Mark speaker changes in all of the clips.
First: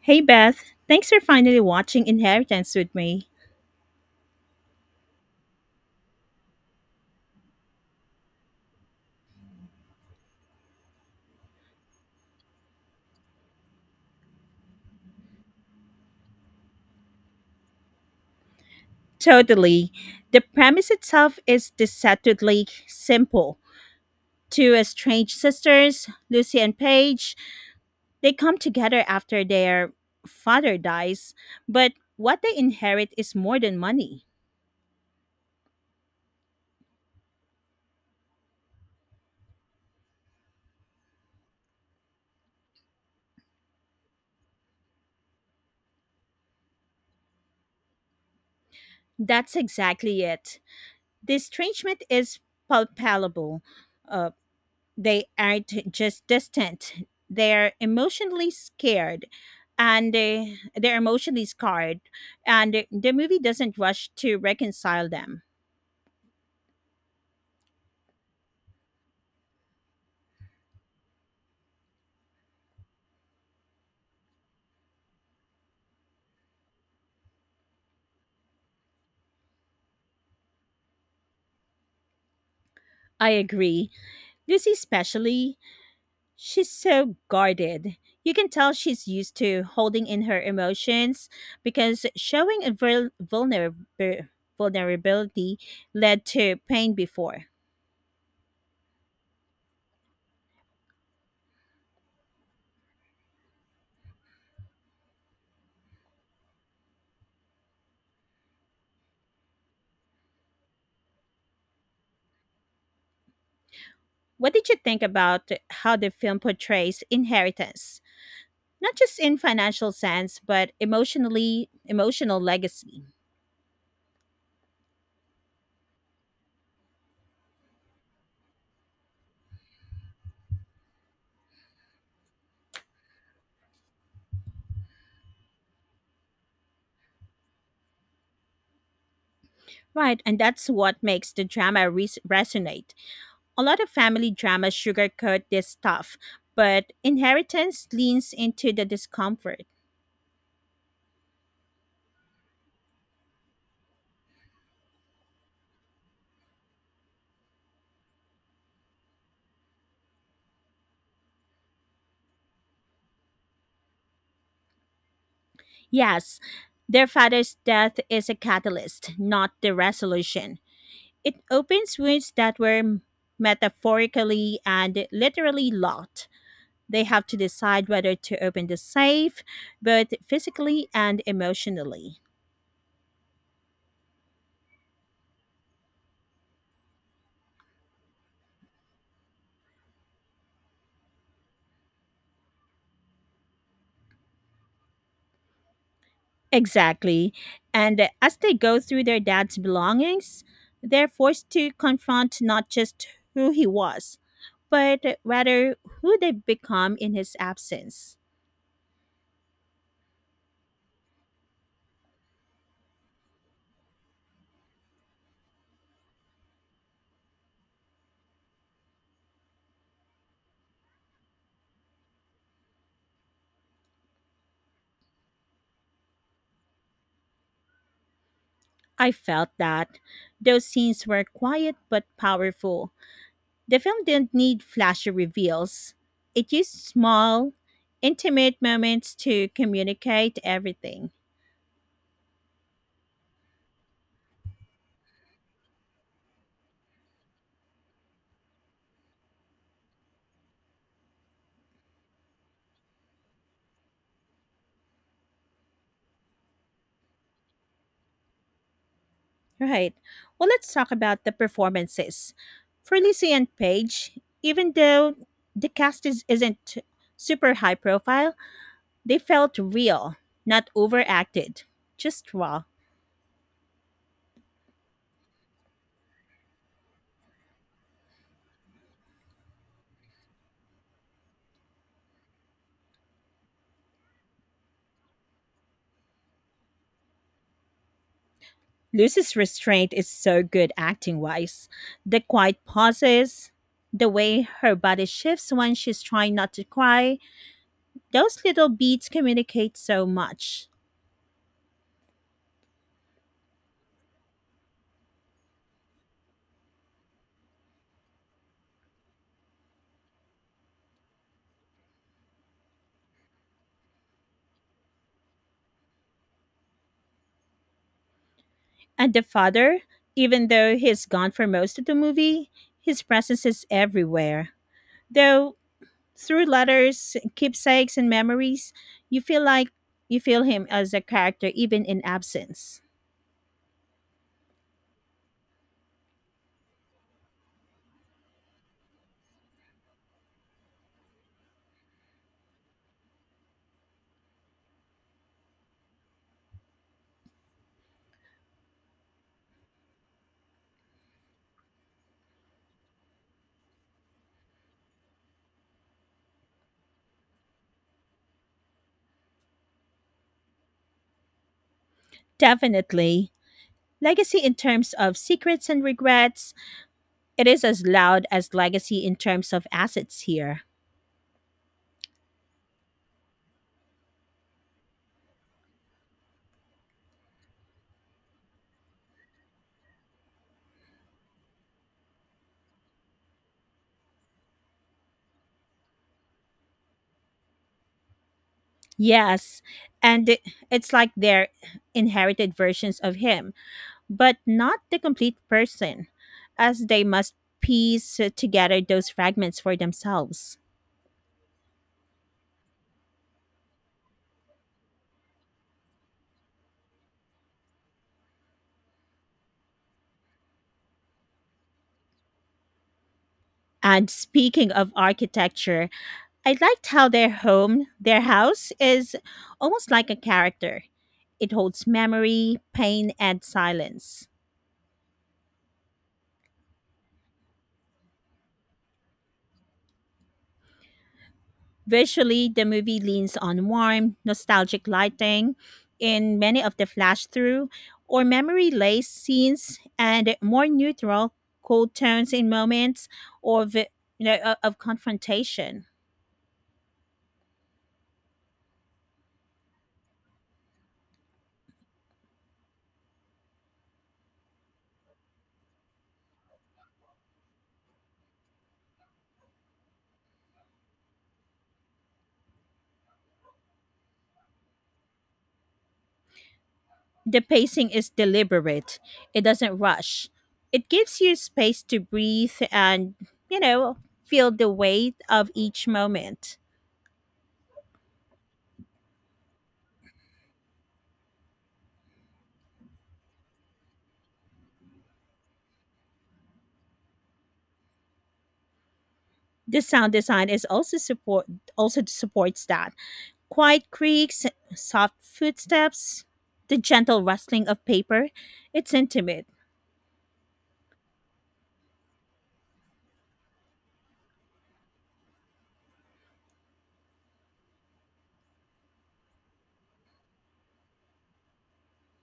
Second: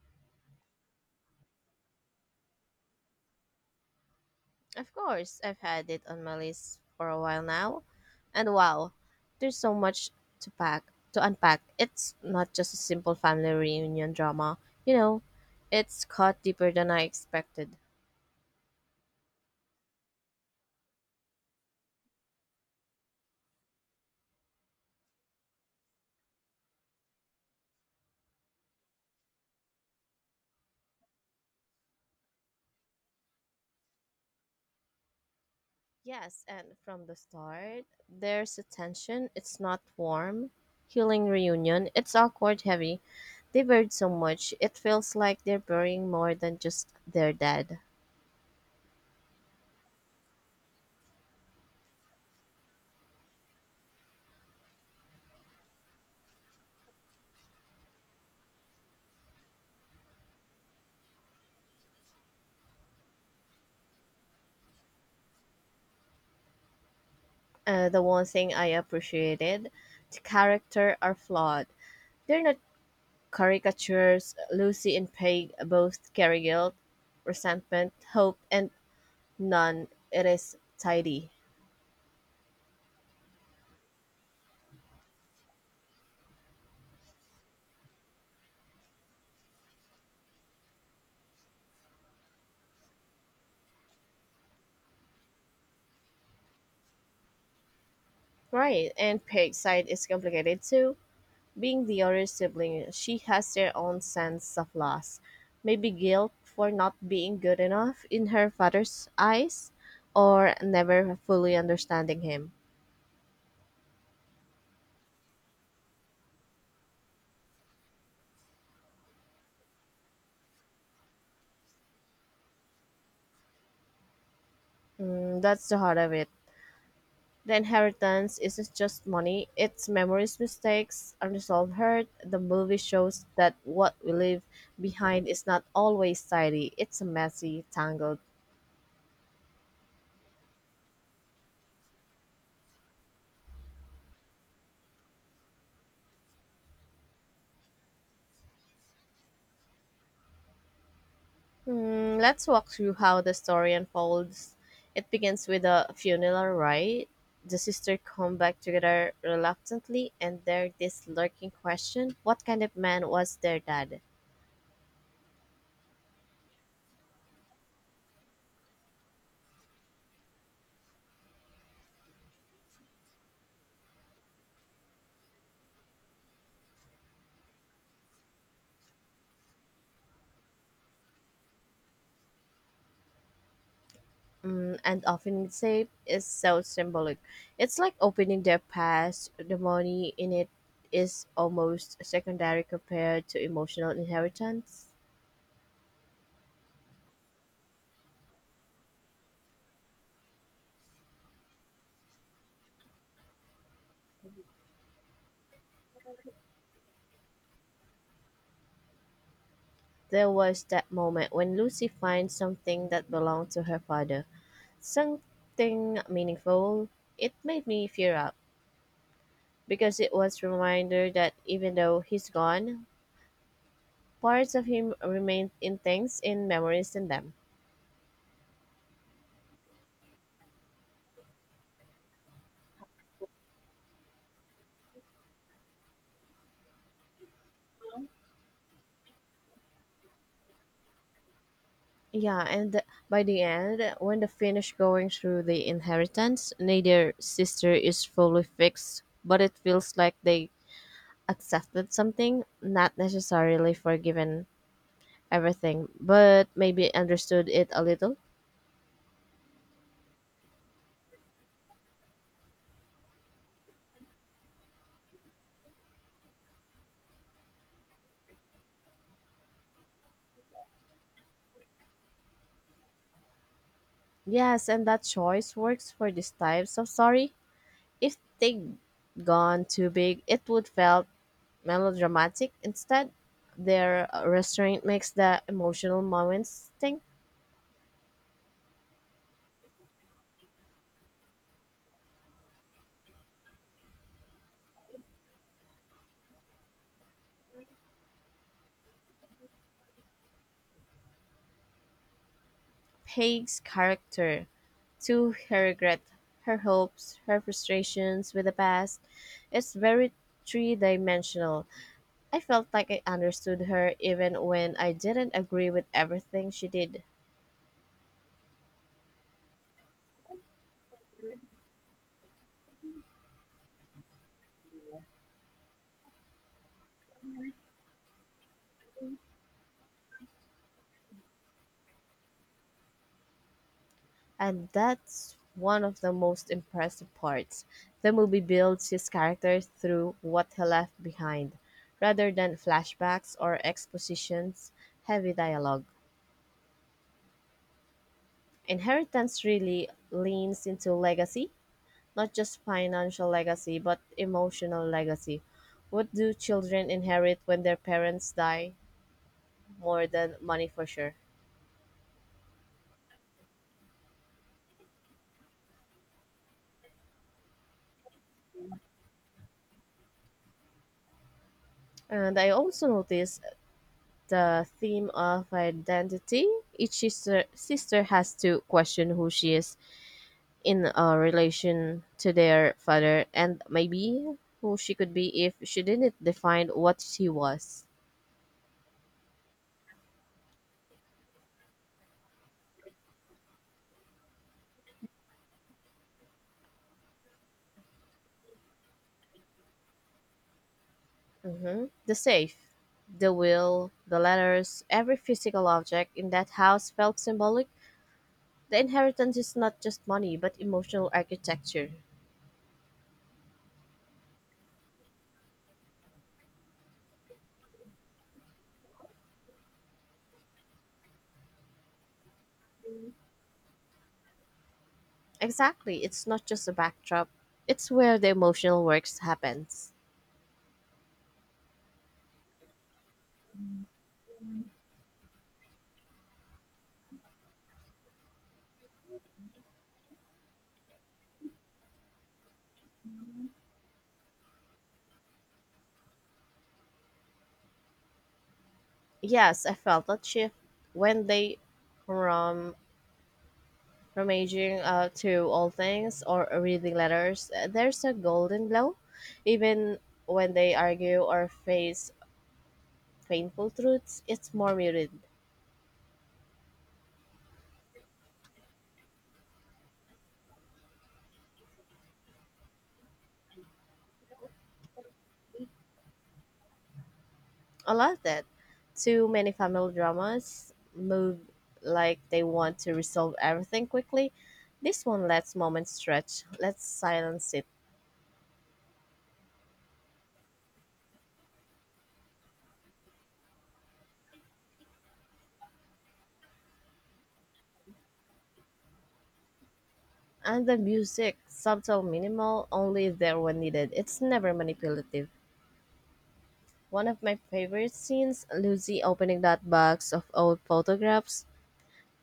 Speaker 1: Hey Beth, thanks for finally watching Inheritance with me.
Speaker 2: Of course, I've had it on my list for a while now. And wow, there's so much to pack, to unpack. It's not just a simple family reunion drama. You know, it's caught deeper than I expected.
Speaker 1: Totally. The premise itself is deceptively simple. Two estranged sisters, Lucy and Paige, they come together after their father dies, but what they inherit is more than money.
Speaker 2: Yes, and from the start, there's a tension. It's not warm. Healing reunion. It's awkward, heavy. They buried so much. It feels like they're burying more than just their dead.
Speaker 1: That's exactly it. The estrangement is palpable. Uh, they aren't just distant, they're emotionally scared and they're emotionally scarred. And the movie doesn't rush to reconcile them.
Speaker 2: The one thing I appreciated, the character are flawed. They're not caricatures. Lucy and Peg both carry guilt, resentment, hope, and none. It is tidy.
Speaker 1: I agree. Lucy, especially, she's so guarded. You can tell she's used to holding in her emotions because showing a vulnerability led to pain before.
Speaker 2: Right, and Peg's side is complicated too. Being the older sibling, she has their own sense of loss. Maybe guilt for not being good enough in her father's eyes, or never fully understanding him.
Speaker 1: What did you think about how the film portrays inheritance? Not just in financial sense, but emotionally, emotional legacy.
Speaker 2: Mm, that's the heart of it. The inheritance isn't just money, it's memories, mistakes, unresolved hurt. The movie shows that what we leave behind is not always tidy, it's messy, tangled.
Speaker 1: Right, and that's what makes the drama resonate. A lot of family dramas sugarcoat this stuff, but inheritance leans into the discomfort.
Speaker 2: Hmm, let's walk through how the story unfolds. It begins with a funeral, right? The sisters come back together reluctantly, and there's this lurking question: what kind of man was their dad?
Speaker 1: Yes, their father's death is a catalyst, not the resolution. It opens wounds that were metaphorically and literally locked. They have to decide whether to open the safe, both physically and emotionally.
Speaker 2: Mm, and often it's said is so symbolic. It's like opening their past, the money in it is almost secondary compared to emotional inheritance.
Speaker 1: Exactly. And as they go through their dad's belongings, they're forced to confront not just who he was, but rather who they've become in his absence.
Speaker 2: There was that moment when Lucy finds something that belonged to her father, something meaningful. It made me tear up because it was reminder that even though he's gone, parts of him remain in things, in memories, in them.
Speaker 1: I felt that. Those scenes were quiet but powerful. The film didn't need flashy reveals, it used small, intimate moments to communicate everything.
Speaker 2: Yeah, by the end, when they finish going through the inheritance, neither sister is fully fixed, but it feels like they accepted something, not necessarily forgiven everything, but maybe understood it a little.
Speaker 1: Right. Well, let's talk about the performances. For Lizzie and Paige, even though the cast isn't super high profile, they felt real, not overacted, just raw.
Speaker 2: Yes, and that choice works for these types of story. If they gone too big, it would felt melodramatic. Instead, their restraint makes the emotional moments think.
Speaker 1: Lucy's restraint is so good acting wise. The quiet pauses, the way her body shifts when she's trying not to cry, those little beats communicate so much.
Speaker 2: Peg's character to her regret, her hopes, her frustrations with the past. It's very three dimensional. I felt like I understood her even when I didn't agree with everything she did.
Speaker 1: And the father, even though he's gone for most of the movie, his presence is everywhere. Though through letters, keepsakes, and memories, you feel like you feel him as a character even in absence.
Speaker 2: And that's one of the most impressive parts. The movie builds his character through what he left behind, rather than flashbacks or expositions, heavy dialogue. Inheritance really leans into legacy, not just financial legacy, but emotional legacy. What do children inherit when their parents die? More than money for sure.
Speaker 1: Definitely. Legacy in terms of secrets and regrets, it is as loud as legacy in terms of assets here.
Speaker 2: And I also noticed the theme of identity. Each sister has to question who she is in a relation to their father and maybe who she could be if she didn't define what she was.
Speaker 1: Yes, and it's like they're inherited versions of him, but not the complete person, as they must piece together those fragments for themselves.
Speaker 2: Hmm. The safe, the will, the letters, every physical object in that house felt symbolic. The inheritance is not just money, but emotional architecture.
Speaker 1: And speaking of architecture, I liked how their home, their house, is almost like a character. It holds memory, pain, and silence.
Speaker 2: Exactly, it's not just a backdrop. It's where the emotional works happens.
Speaker 1: Visually, the movie leans on warm, nostalgic lighting in many of the flash through or memory lace scenes and more neutral, cool tones in moments or of confrontation.
Speaker 2: Yes, I felt that shift when they from from aging to all things or reading letters. There's a golden glow, even when they argue or face painful truths. It's more muted.
Speaker 1: The pacing is deliberate. It doesn't rush. It gives you space to breathe and, you know, feel the weight of each moment.
Speaker 2: I love that. Too many family dramas move like they want to resolve everything quickly. This one lets moments stretch, lets silence it.
Speaker 1: The sound design is also supports that. Quiet creaks, soft footsteps, the gentle rustling of paper. It's intimate.
Speaker 2: And the music, subtle, minimal, only there when needed. It's never manipulative. One of my favorite scenes, Lucy opening that box of old photographs.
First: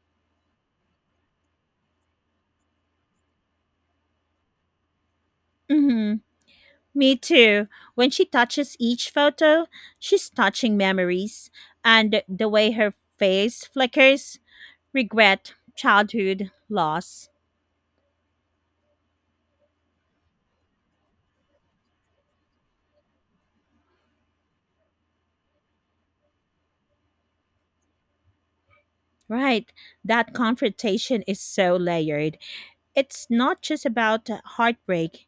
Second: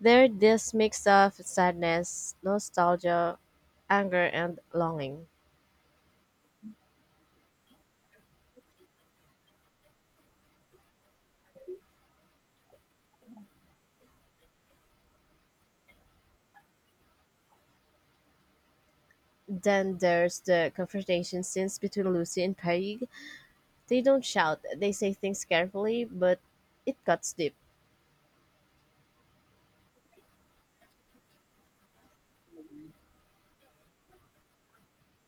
Speaker 2: There, this mix of sadness, nostalgia, anger, and longing.
Speaker 1: Mhm. Me too. When she touches each photo, she's touching memories. And the way her face flickers, regret, childhood, loss.
Speaker 2: Then there's the confrontation scenes between Lucy and Peg. They don't shout, they say things carefully, but it cuts deep.
Speaker 1: Right. That confrontation is so layered. It's not just about heartbreak,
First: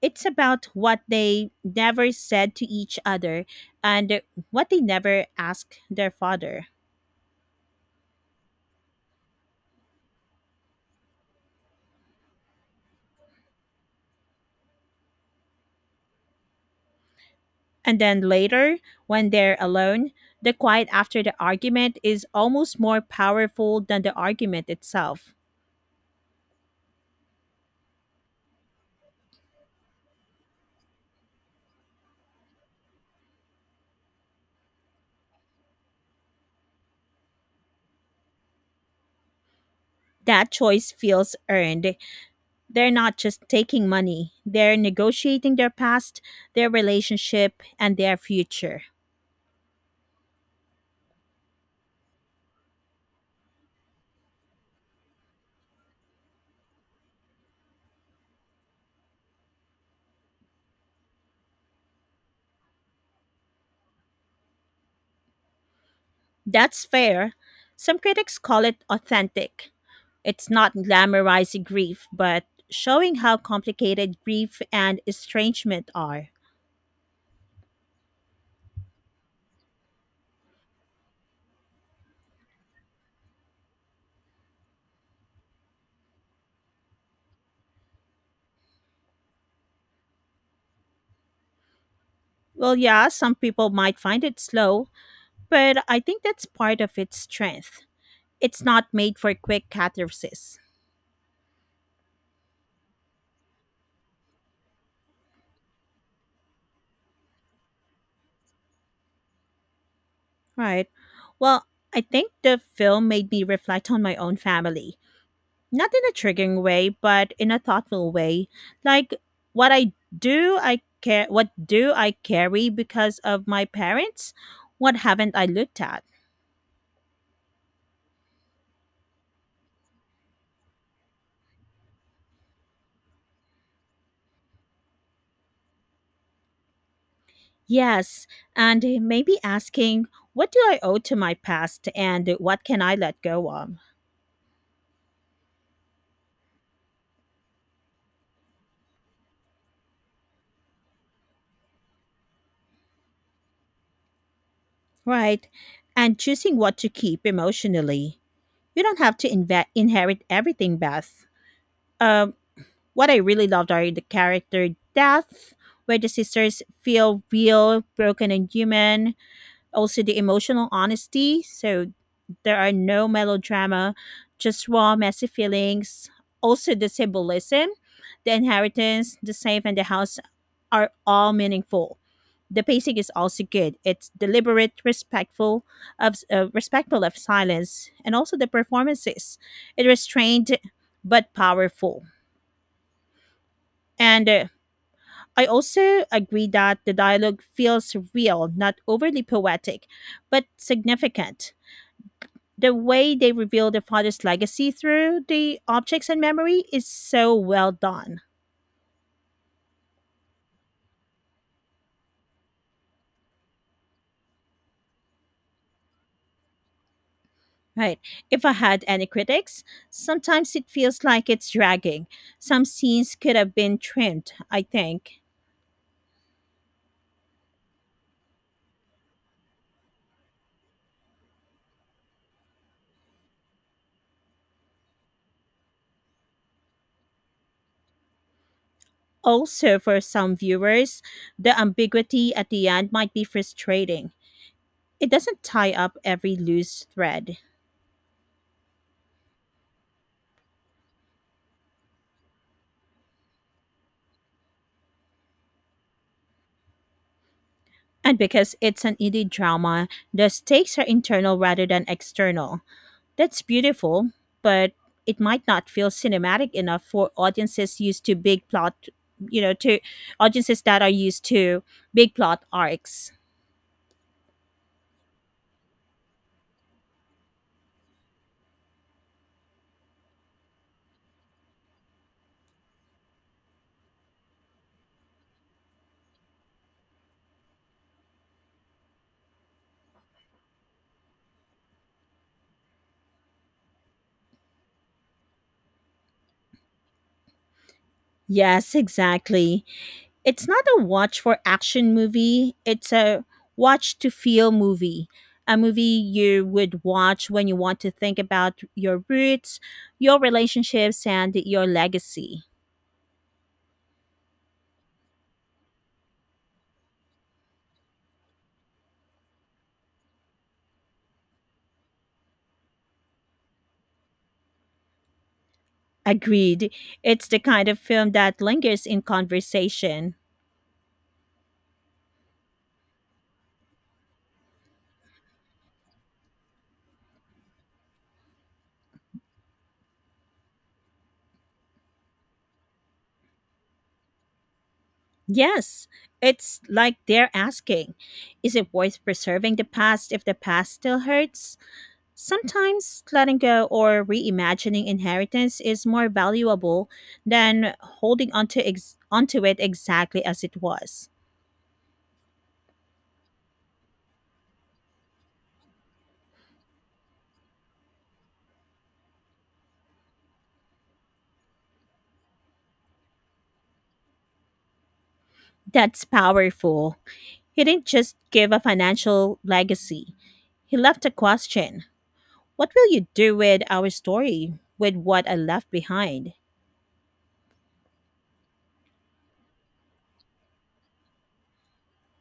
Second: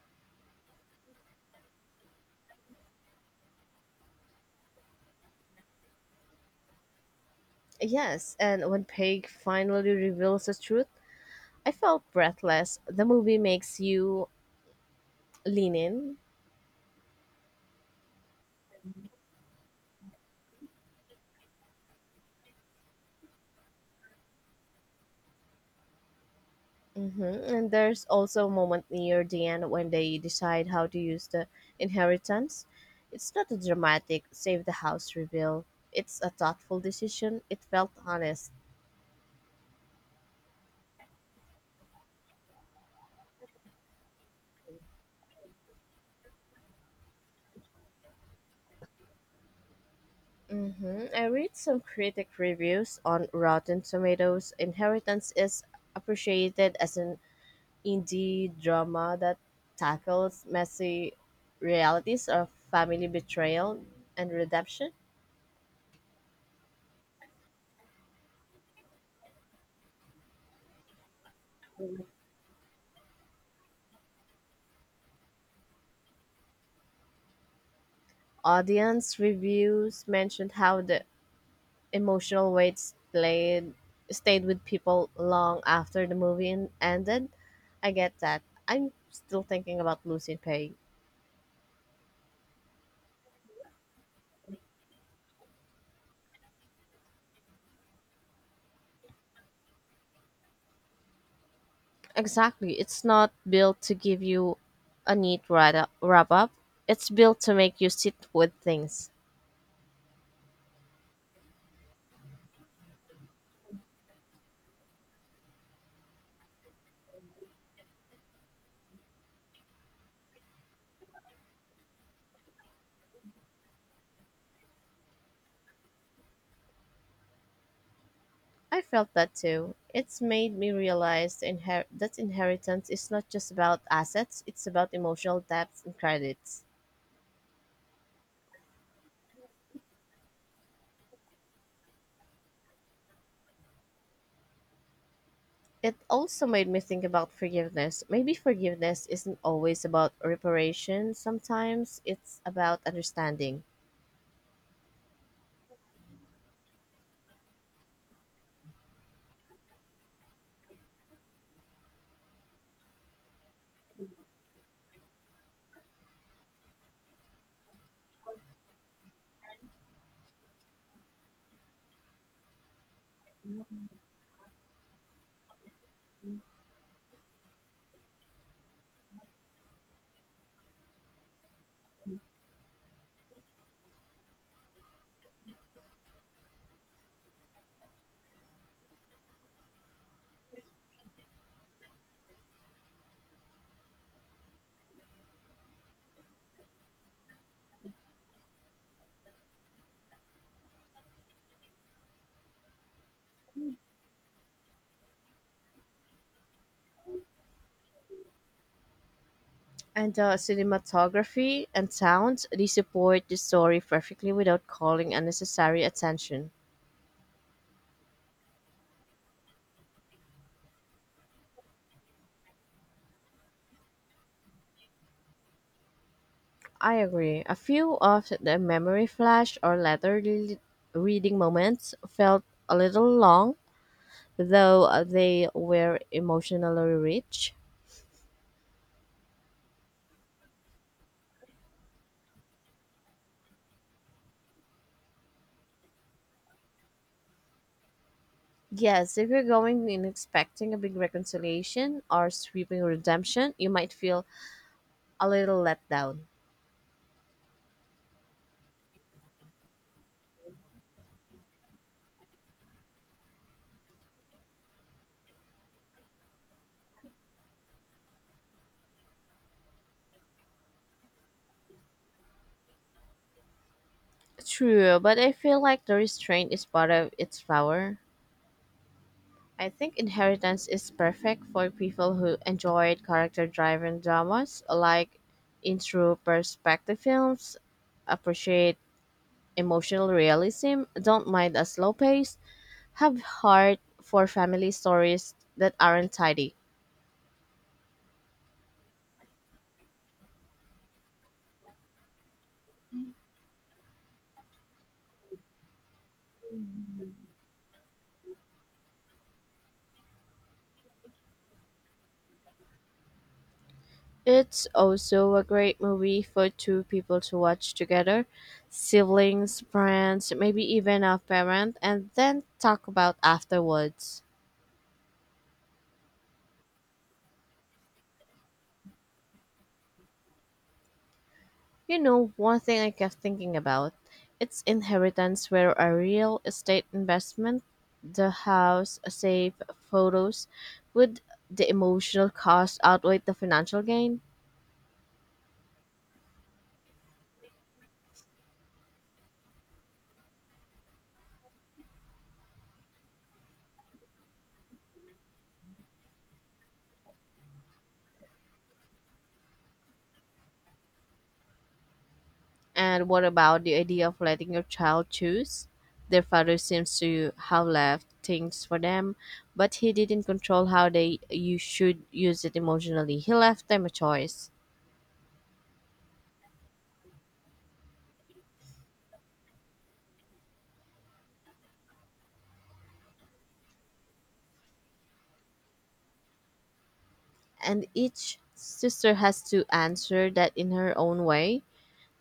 Speaker 1: it's about what they never said to each other and what they never asked their father.
Speaker 2: Yes, and when Peg finally reveals the truth, I felt breathless. The movie makes you lean in.
Speaker 1: And then later, when they're alone, the quiet after the argument is almost more powerful than the argument itself.
Speaker 2: Hmm. And there's also a moment near the end when they decide how to use the inheritance. It's not a dramatic save the house reveal, it's a thoughtful decision. It felt honest.
Speaker 1: That choice feels earned. They're not just taking money, they're negotiating their past, their relationship, and their future.
Speaker 2: Hmm, I read some critic reviews on Rotten Tomatoes. Inheritance is appreciated as an indie drama that tackles messy realities of family betrayal and redemption.
Speaker 1: That's fair. Some critics call it authentic. It's not glamorizing grief, but showing how complicated grief and estrangement are.
Speaker 2: Audience reviews mentioned how the emotional weights played stayed with people long after the movie ended. I get that. I'm still thinking about losing pay.
Speaker 1: Well, yeah, some people might find it slow, but I think that's part of its strength. It's not made for quick catharsis.
Speaker 2: Exactly. It's not built to give you a wrap up. It's built to make you sit with things.
Speaker 1: Right. Well, I think the film made me reflect on my own family. Not in a triggering way, but in a thoughtful way. Like what I do I care what do I carry because of my parents? What haven't I looked at?
Speaker 2: I felt that too. It's made me realize that inheritance is not just about assets, it's about emotional depth and credits.
Speaker 1: Yes, and maybe asking what do I owe to my past and what can I let go of?
Speaker 2: It also made me think about forgiveness. Maybe forgiveness isn't always about reparation, sometimes it's about understanding.
Speaker 1: Right. And choosing what to keep emotionally. You don't have to inherit everything, Beth. Uh, What I really loved are the character deaths, where the sisters feel real, broken, and human. Also, the emotional honesty. So, there are no melodrama, just raw, messy feelings. Also, the symbolism, the inheritance, the safe, and the house are all meaningful. The pacing is also good. It's deliberate, respectful of silence, and also the performances. It restrained but powerful. And I also agree that the dialogue feels real, not overly poetic, but significant. The way they reveal the father's legacy through the objects and memory is so well done.
Speaker 2: And Cinematography and sounds, they support the story perfectly without calling unnecessary attention.
Speaker 1: Right. If I had any critics, sometimes it feels like it's dragging. Some scenes could have been trimmed, I think.
Speaker 2: I agree. A few of the memory flash or reading moments felt a little long, though they were emotionally rich.
Speaker 1: Also, for some viewers, the ambiguity at the end might be frustrating. It doesn't tie up every loose thread.
Speaker 2: Yes, if you're going in expecting a big reconciliation or sweeping redemption, you might feel a little let down.
Speaker 1: And because it's an indie drama, the stakes are internal rather than external. That's beautiful, but it might not feel cinematic enough for audiences used to big plot, you know, to audiences that are used to big plot arcs.
Speaker 2: True, but I feel like the restraint is part of its power. I think Inheritance is perfect for people who enjoyed character driven dramas like intro perspective films, appreciate emotional realism, don't mind a slow pace, have heart for family stories that aren't tidy.
Speaker 1: Yes, exactly. It's not a watch for action movie, it's a watch to feel movie. A movie you would watch when you want to think about your roots, your relationships, and your legacy.
Speaker 2: It's also a great movie for two people to watch together, siblings, friends, maybe even a parent, and then talk about afterwards.
Speaker 1: Agreed. It's the kind of film that lingers in conversation.
Speaker 2: You know, one thing I kept thinking about, it's inheritance where a real estate investment, the house, save photos, would the emotional cost outweigh the financial gain?
Speaker 1: Yes, it's like they're asking, is it worth preserving the past if the past still hurts? Sometimes letting go or reimagining inheritance is more valuable than onto it exactly as it was.
Speaker 2: And what about the idea of letting your child choose? Their father seems to have left things for them, but he didn't control how they you should use it emotionally. He left them a choice.
Speaker 1: That's powerful. He didn't just give a financial legacy, he left a question. What will you do with our story, with what I left behind?
Speaker 2: And each sister has to answer that in her own way.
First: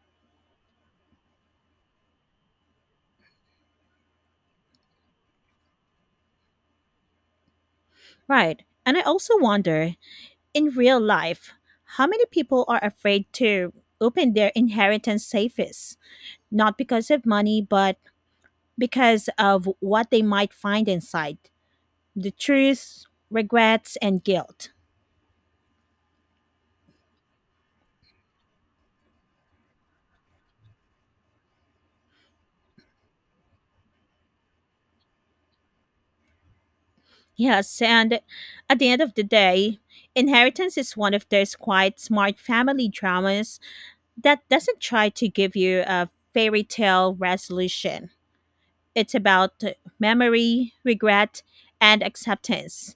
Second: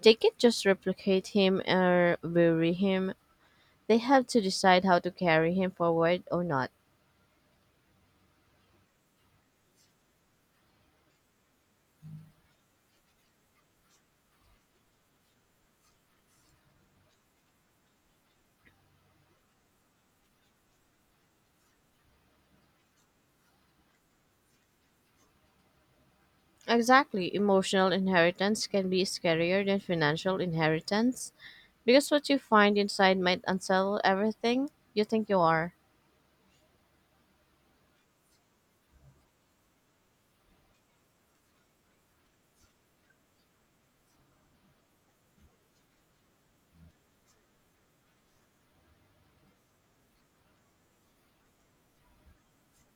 Speaker 2: They can't just replicate him or bury him. They have to decide how to carry him forward or not.
Speaker 1: Right. And I also wonder, in real life, how many people are afraid to open their inheritance safes? Not because of money, but because of what they might find inside, the truth, regrets, and guilt.
Speaker 2: Exactly. Emotional inheritance can be scarier than financial inheritance, because what you find inside might unsettle everything you think you are.
Speaker 1: Yes, and at the end of the day, inheritance is one of those quite smart family dramas that doesn't try to give you a fairy tale resolution. It's about memory, regret, and acceptance,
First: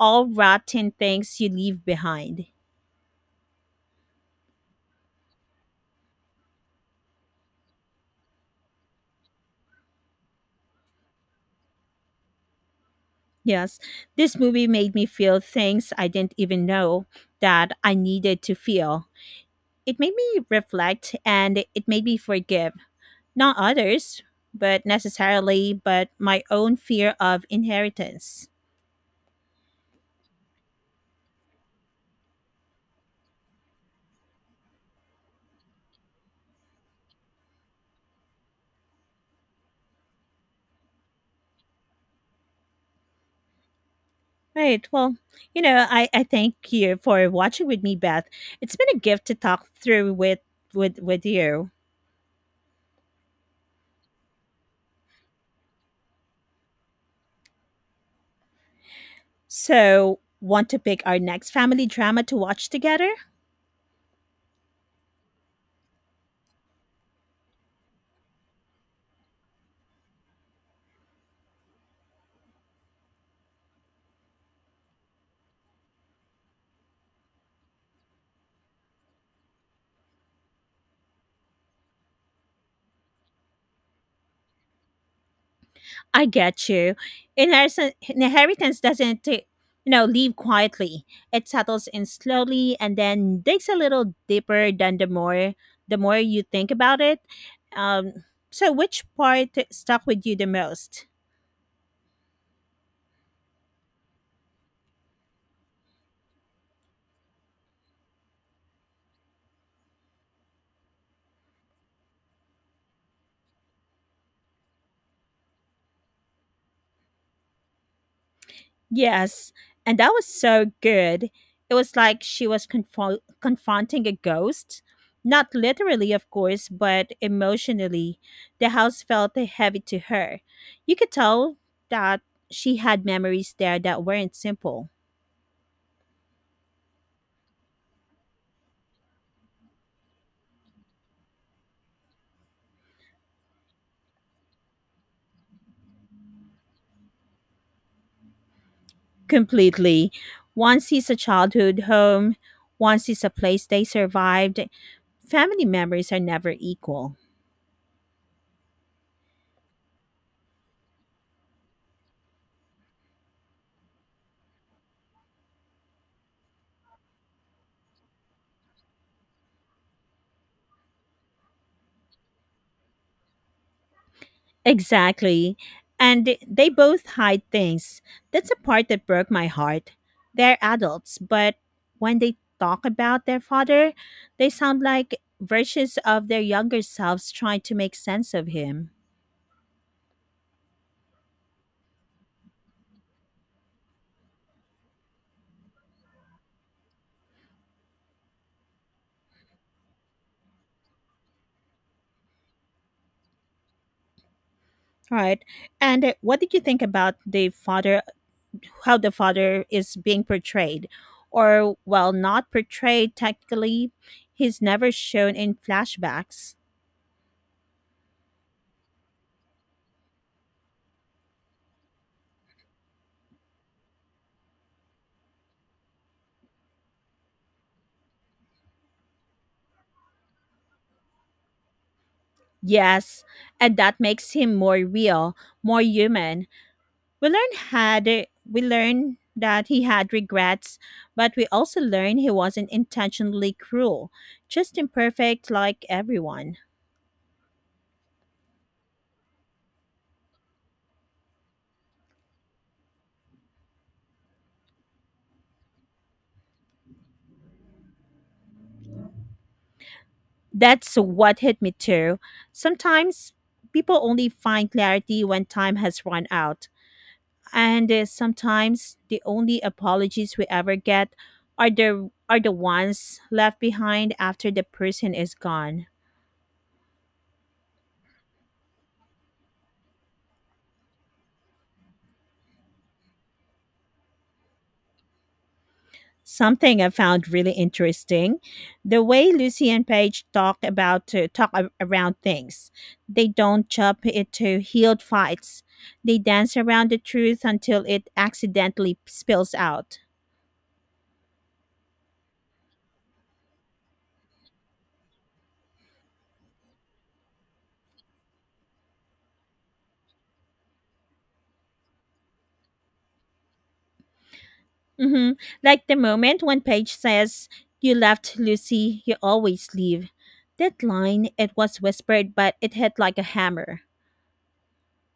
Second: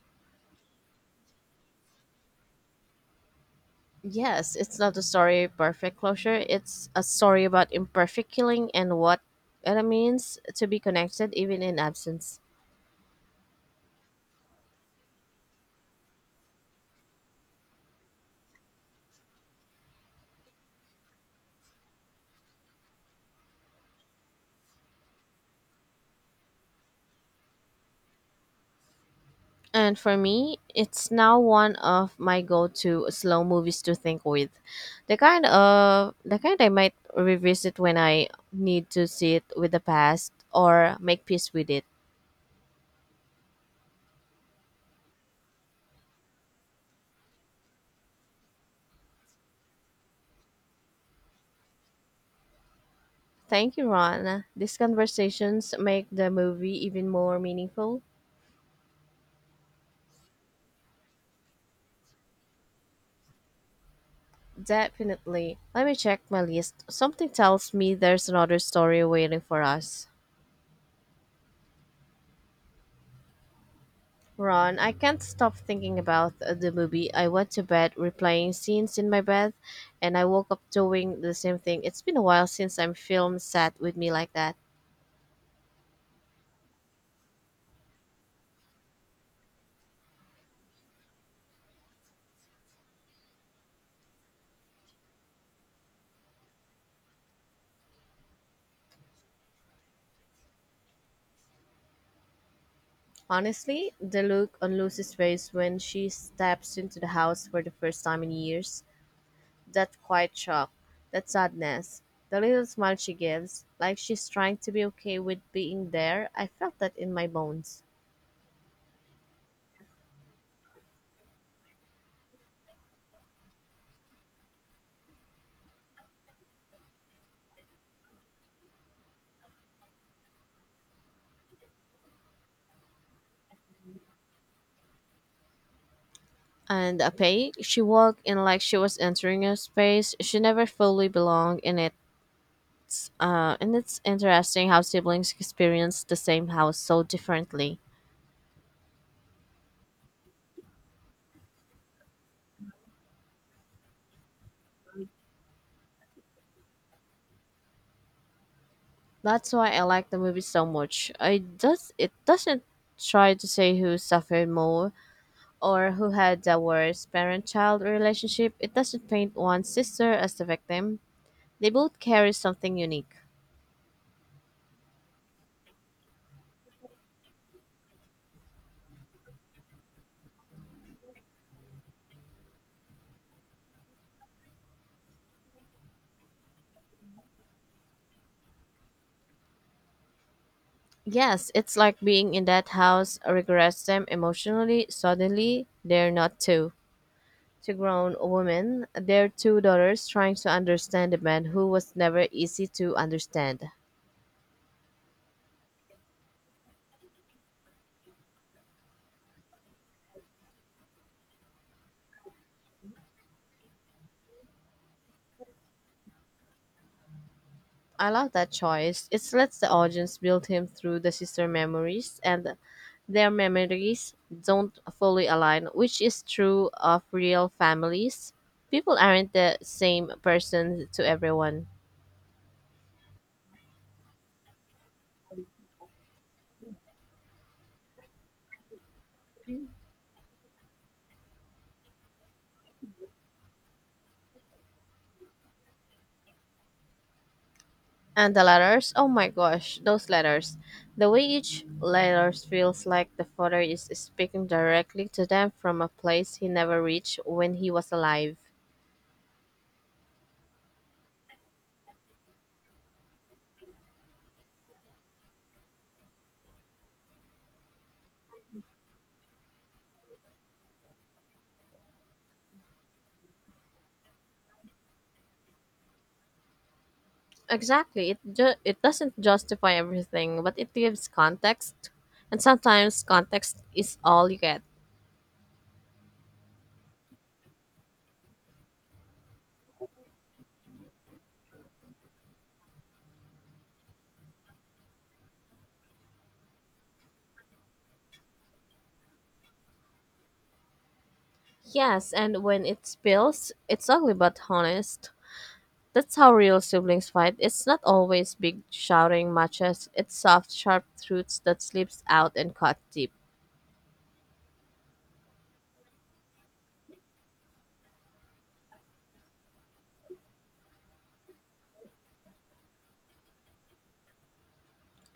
Speaker 1: all rotten things you leave behind.
Speaker 2: Yes, it's not a story of perfect closure. It's a story about imperfect healing and what it means to be connected even in absence.
Speaker 1: Yes, this movie made me feel things I didn't even know that I needed to feel. It made me reflect and it made me forgive, not others, but necessarily, but my own fear of inheritance.
Speaker 2: And for me, it's now one of my go-to slow movies to think with. The kind I might revisit when I need to sit with the past or make peace with it.
Speaker 1: Right. Well, I thank you for watching with me, Beth. It's been a gift to talk through with you.
Speaker 2: Thank you, Ron. These conversations make the movie even more meaningful.
Speaker 1: So, want to pick our next family drama to watch together?
Speaker 2: Definitely. Let me check my list. Something tells me there's another story waiting for us. Ron, I can't stop thinking about the movie. I went to bed replaying scenes in my bed, and I woke up doing the same thing. It's been a while since I'm film sat with me like that.
Speaker 1: I get you. Inheritance doesn't, leave quietly. It settles in slowly and then digs a little deeper than the more you think about it. Um, so, which part stuck with you the most?
Speaker 2: Honestly, the look on Lucy's face when she steps into the house for the first time in years, that quiet shock, that sadness, the little smile she gives, like she's trying to be okay with being there. I felt that in my bones.
Speaker 1: Yes, and that was so good. It was like she was confronting a ghost. Not literally, of course, but emotionally. The house felt heavy to her. You could tell that she had memories there that weren't simple.
Speaker 2: And Apei, she walked in like she was entering a space she never fully belonged in. It's and it's interesting how siblings experience the same house so differently.
Speaker 1: Completely. One sees a childhood home, one sees a place they survived. Family memories are never equal.
Speaker 2: That's why I like the movie so much. I does it doesn't try to say who suffered more or who had the worst parent child relationship, it doesn't paint one sister as the victim. They both carry something unique.
Speaker 1: Exactly. And they both hide things. That's a part that broke my heart. They're adults, but when they talk about their father, they sound like versions of their younger selves trying to make sense of him.
Speaker 2: Yes, it's like being in that house regrets them emotionally. Suddenly, they're not two. Two grown women, they're two daughters trying to understand a man who was never easy to understand.
Speaker 1: Right. And what did you think about the father how the father is being portrayed, or while not portrayed technically, he's never shown in flashbacks.
Speaker 2: I love that choice. It lets the audience build him through the sister memories, and their memories don't fully align, which is true of real families. People aren't the same person to everyone.
Speaker 1: Yes, and that makes him more real, more human. we learn had we learn that he had regrets, but we also learn he wasn't intentionally cruel, just imperfect like everyone.
Speaker 2: And the letters, oh my gosh, those letters. The way each letter feels like the father is speaking directly to them from a place he never reached when he was alive.
Speaker 1: That's what hit me too. Sometimes people only find clarity when time has run out. And sometimes the only apologies we ever get are the ones left behind after the person is gone.
Speaker 2: Exactly. It doesn't justify everything, but it gives context, and sometimes context is all you get.
Speaker 1: Something I found really interesting. The way Lucy and Paige around things. They don't jump into healed fights. They dance around the truth until it accidentally spills out.
Speaker 2: Yes, and when it spills, it's ugly but honest. That's how real siblings fight. It's not always big shouting matches. It's soft, sharp truths that slips out and cut deep.
Speaker 1: Mm-hmm. Like the moment one page says, you left Lucy, you always leave. That line, it was whispered, but it hit like a hammer.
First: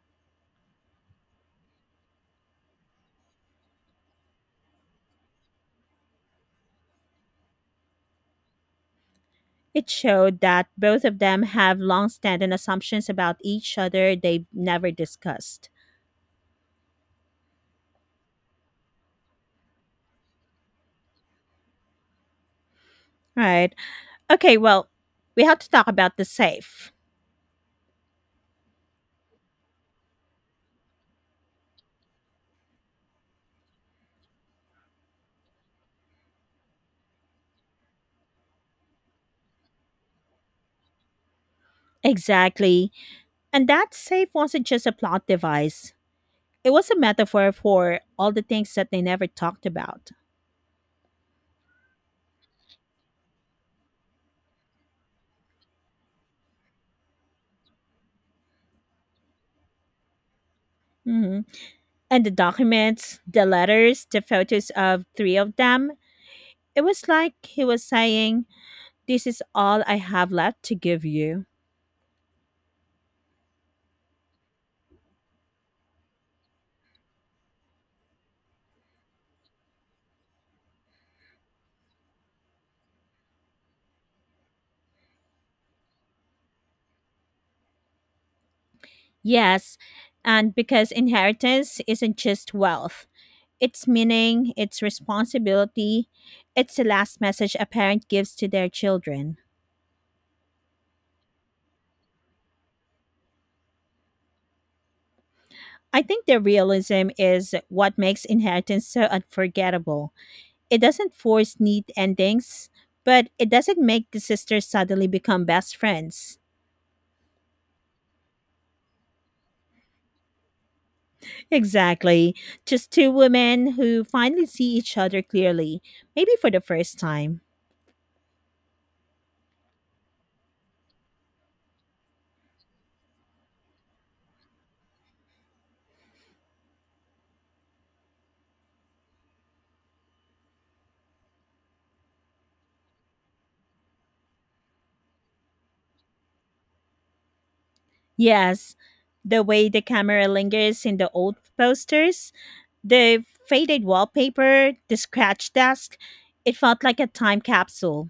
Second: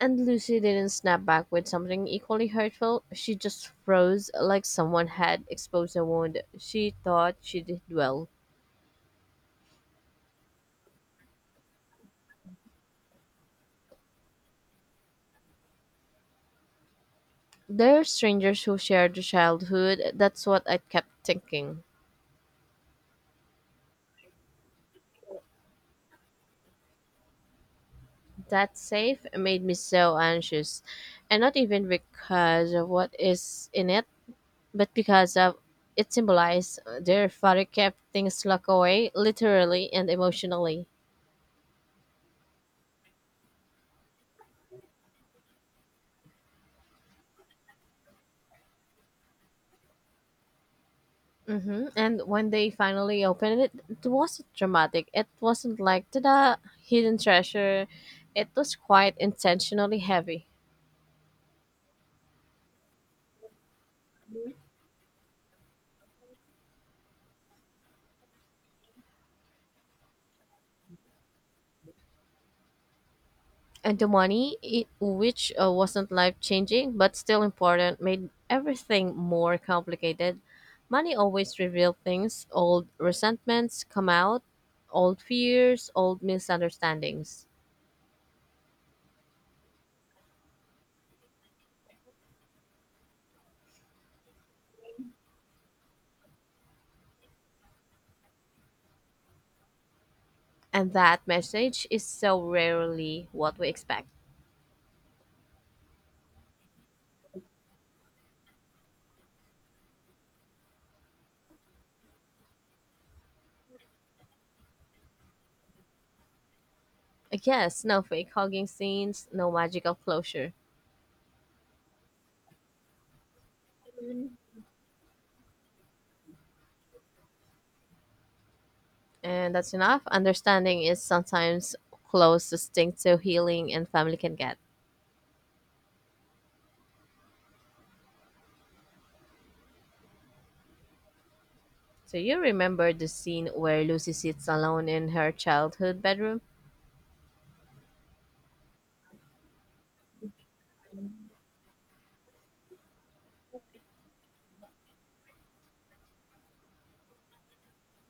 Speaker 2: And Lucy didn't snap back with something equally hurtful. She just froze like someone had exposed a wound. She thought she did well.
Speaker 1: It showed that both of them have long standing assumptions about each other they've never discussed.
Speaker 2: They're strangers who shared a childhood. That's what I kept thinking.
Speaker 1: Right. Okay, well, we have to talk about the safe.
Speaker 2: That safe made me so anxious. And not even because of what is in it, but because of it symbolized their father kept things locked away, literally and emotionally.
Speaker 1: Exactly. And that safe wasn't just a plot device. It was a metaphor for all the things that they never talked about.
Speaker 2: Hmm. And when they finally opened it, it wasn't dramatic. It wasn't like, ta da, hidden treasure. It was quite intentionally heavy.
Speaker 1: Hmm. And the documents, the letters, the photos of three of them, it was like he was saying, this is all I have left to give you.
Speaker 2: And the money, it, which wasn't life changing but still important, made everything more complicated. Money always revealed things, old resentments come out, old fears, old misunderstandings.
Speaker 1: Yes, and because inheritance isn't just wealth, it's meaning, it's responsibility, it's the last message a parent gives to their children.
Speaker 2: And that message is so rarely what we expect.
Speaker 1: I think the realism is what makes Inheritance so unforgettable. It doesn't force neat endings, but it doesn't make the sisters suddenly become best friends.
Speaker 2: I guess no fake hugging scenes, no magical closure.
Speaker 1: Exactly. Just two women who finally see each other clearly, maybe for the first time.
Speaker 2: And that's enough. Understanding is sometimes closest thing to healing and family can get. So you remember the scene where Lucy sits alone in her childhood bedroom?
Speaker 1: Yes, the way the camera lingers in the old posters, the faded wallpaper, the scratch desk, it felt like a time capsule.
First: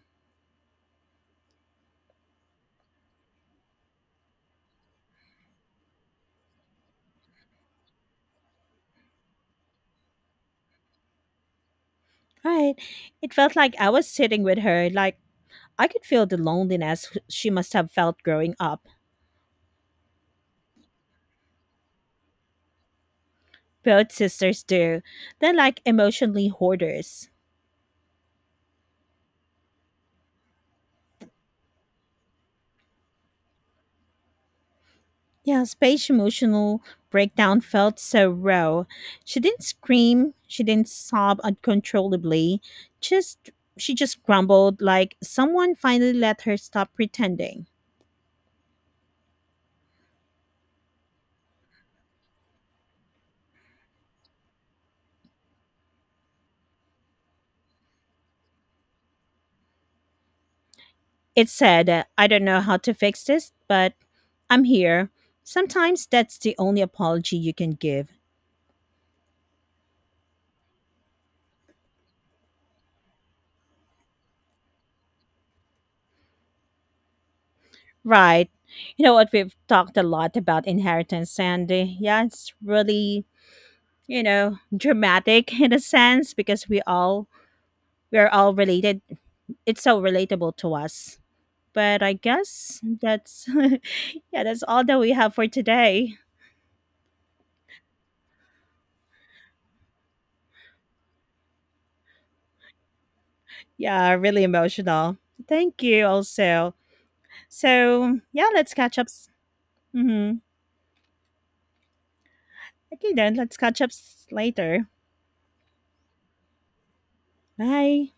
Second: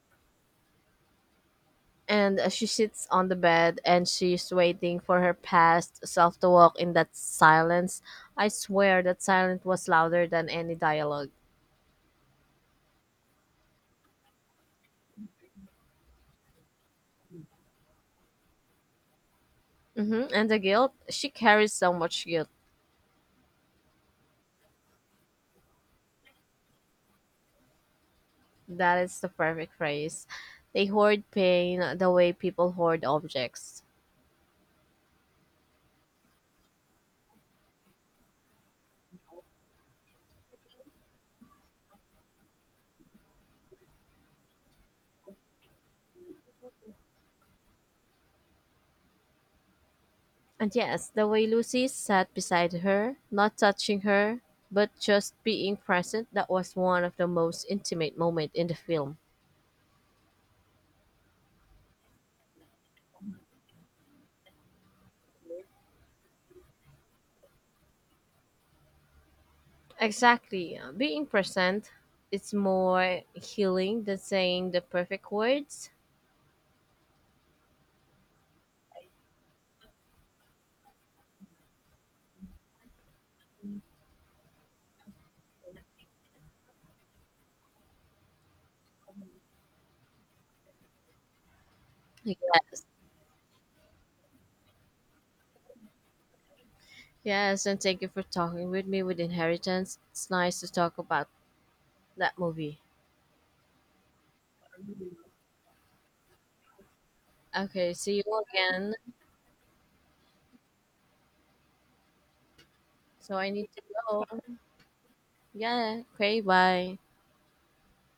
Speaker 2: And she sits on the bed and she's waiting for her past self to walk in that silence. I swear that silence was louder than any dialog.
Speaker 1: Right. It felt like I was sitting with her, like I could feel the loneliness she must have felt growing up.
Speaker 2: Hmm. And the guilt? She carries so much guilt.
Speaker 1: Both sisters do. They're like emotionally hoarders.
Speaker 2: That is the perfect phrase. They hoard pain the way people hoard objects.
Speaker 1: Yeah, Space's emotional breakdown felt so raw. She didn't scream, she didn't sob uncontrollably. Just she just grumbled like someone finally let her stop pretending.
Speaker 2: And yes, the way Lucy sat beside her, not touching her, but just being present, that was one of the most intimate moments in the film.
Speaker 1: It said, I don't know how to fix this, but I'm here. Sometimes that's the only apology you can give.
Speaker 2: Exactly. Being present, it's more healing than saying the perfect words.
Speaker 1: Right. You know what, we've talked a lot about inheritance and yeah, it's really, you know, dramatic in a sense because we're all related, it's so relatable to us. But I guess
Speaker 2: Yes.
Speaker 1: that's yeah, that's all that we have for today.
Speaker 2: Yes, and thank you for talking with me with Inheritance. It's nice to talk about that movie.
Speaker 1: Yeah, really emotional. Thank you also.
Speaker 2: Okay,
Speaker 1: So
Speaker 2: see you
Speaker 1: yeah, let's
Speaker 2: again.
Speaker 1: catch up. Mhm. Okay
Speaker 2: So
Speaker 1: then,
Speaker 2: I
Speaker 1: let's
Speaker 2: need to
Speaker 1: catch up
Speaker 2: go.
Speaker 1: later.
Speaker 2: Yeah, okay, bye.
Speaker 1: Bye.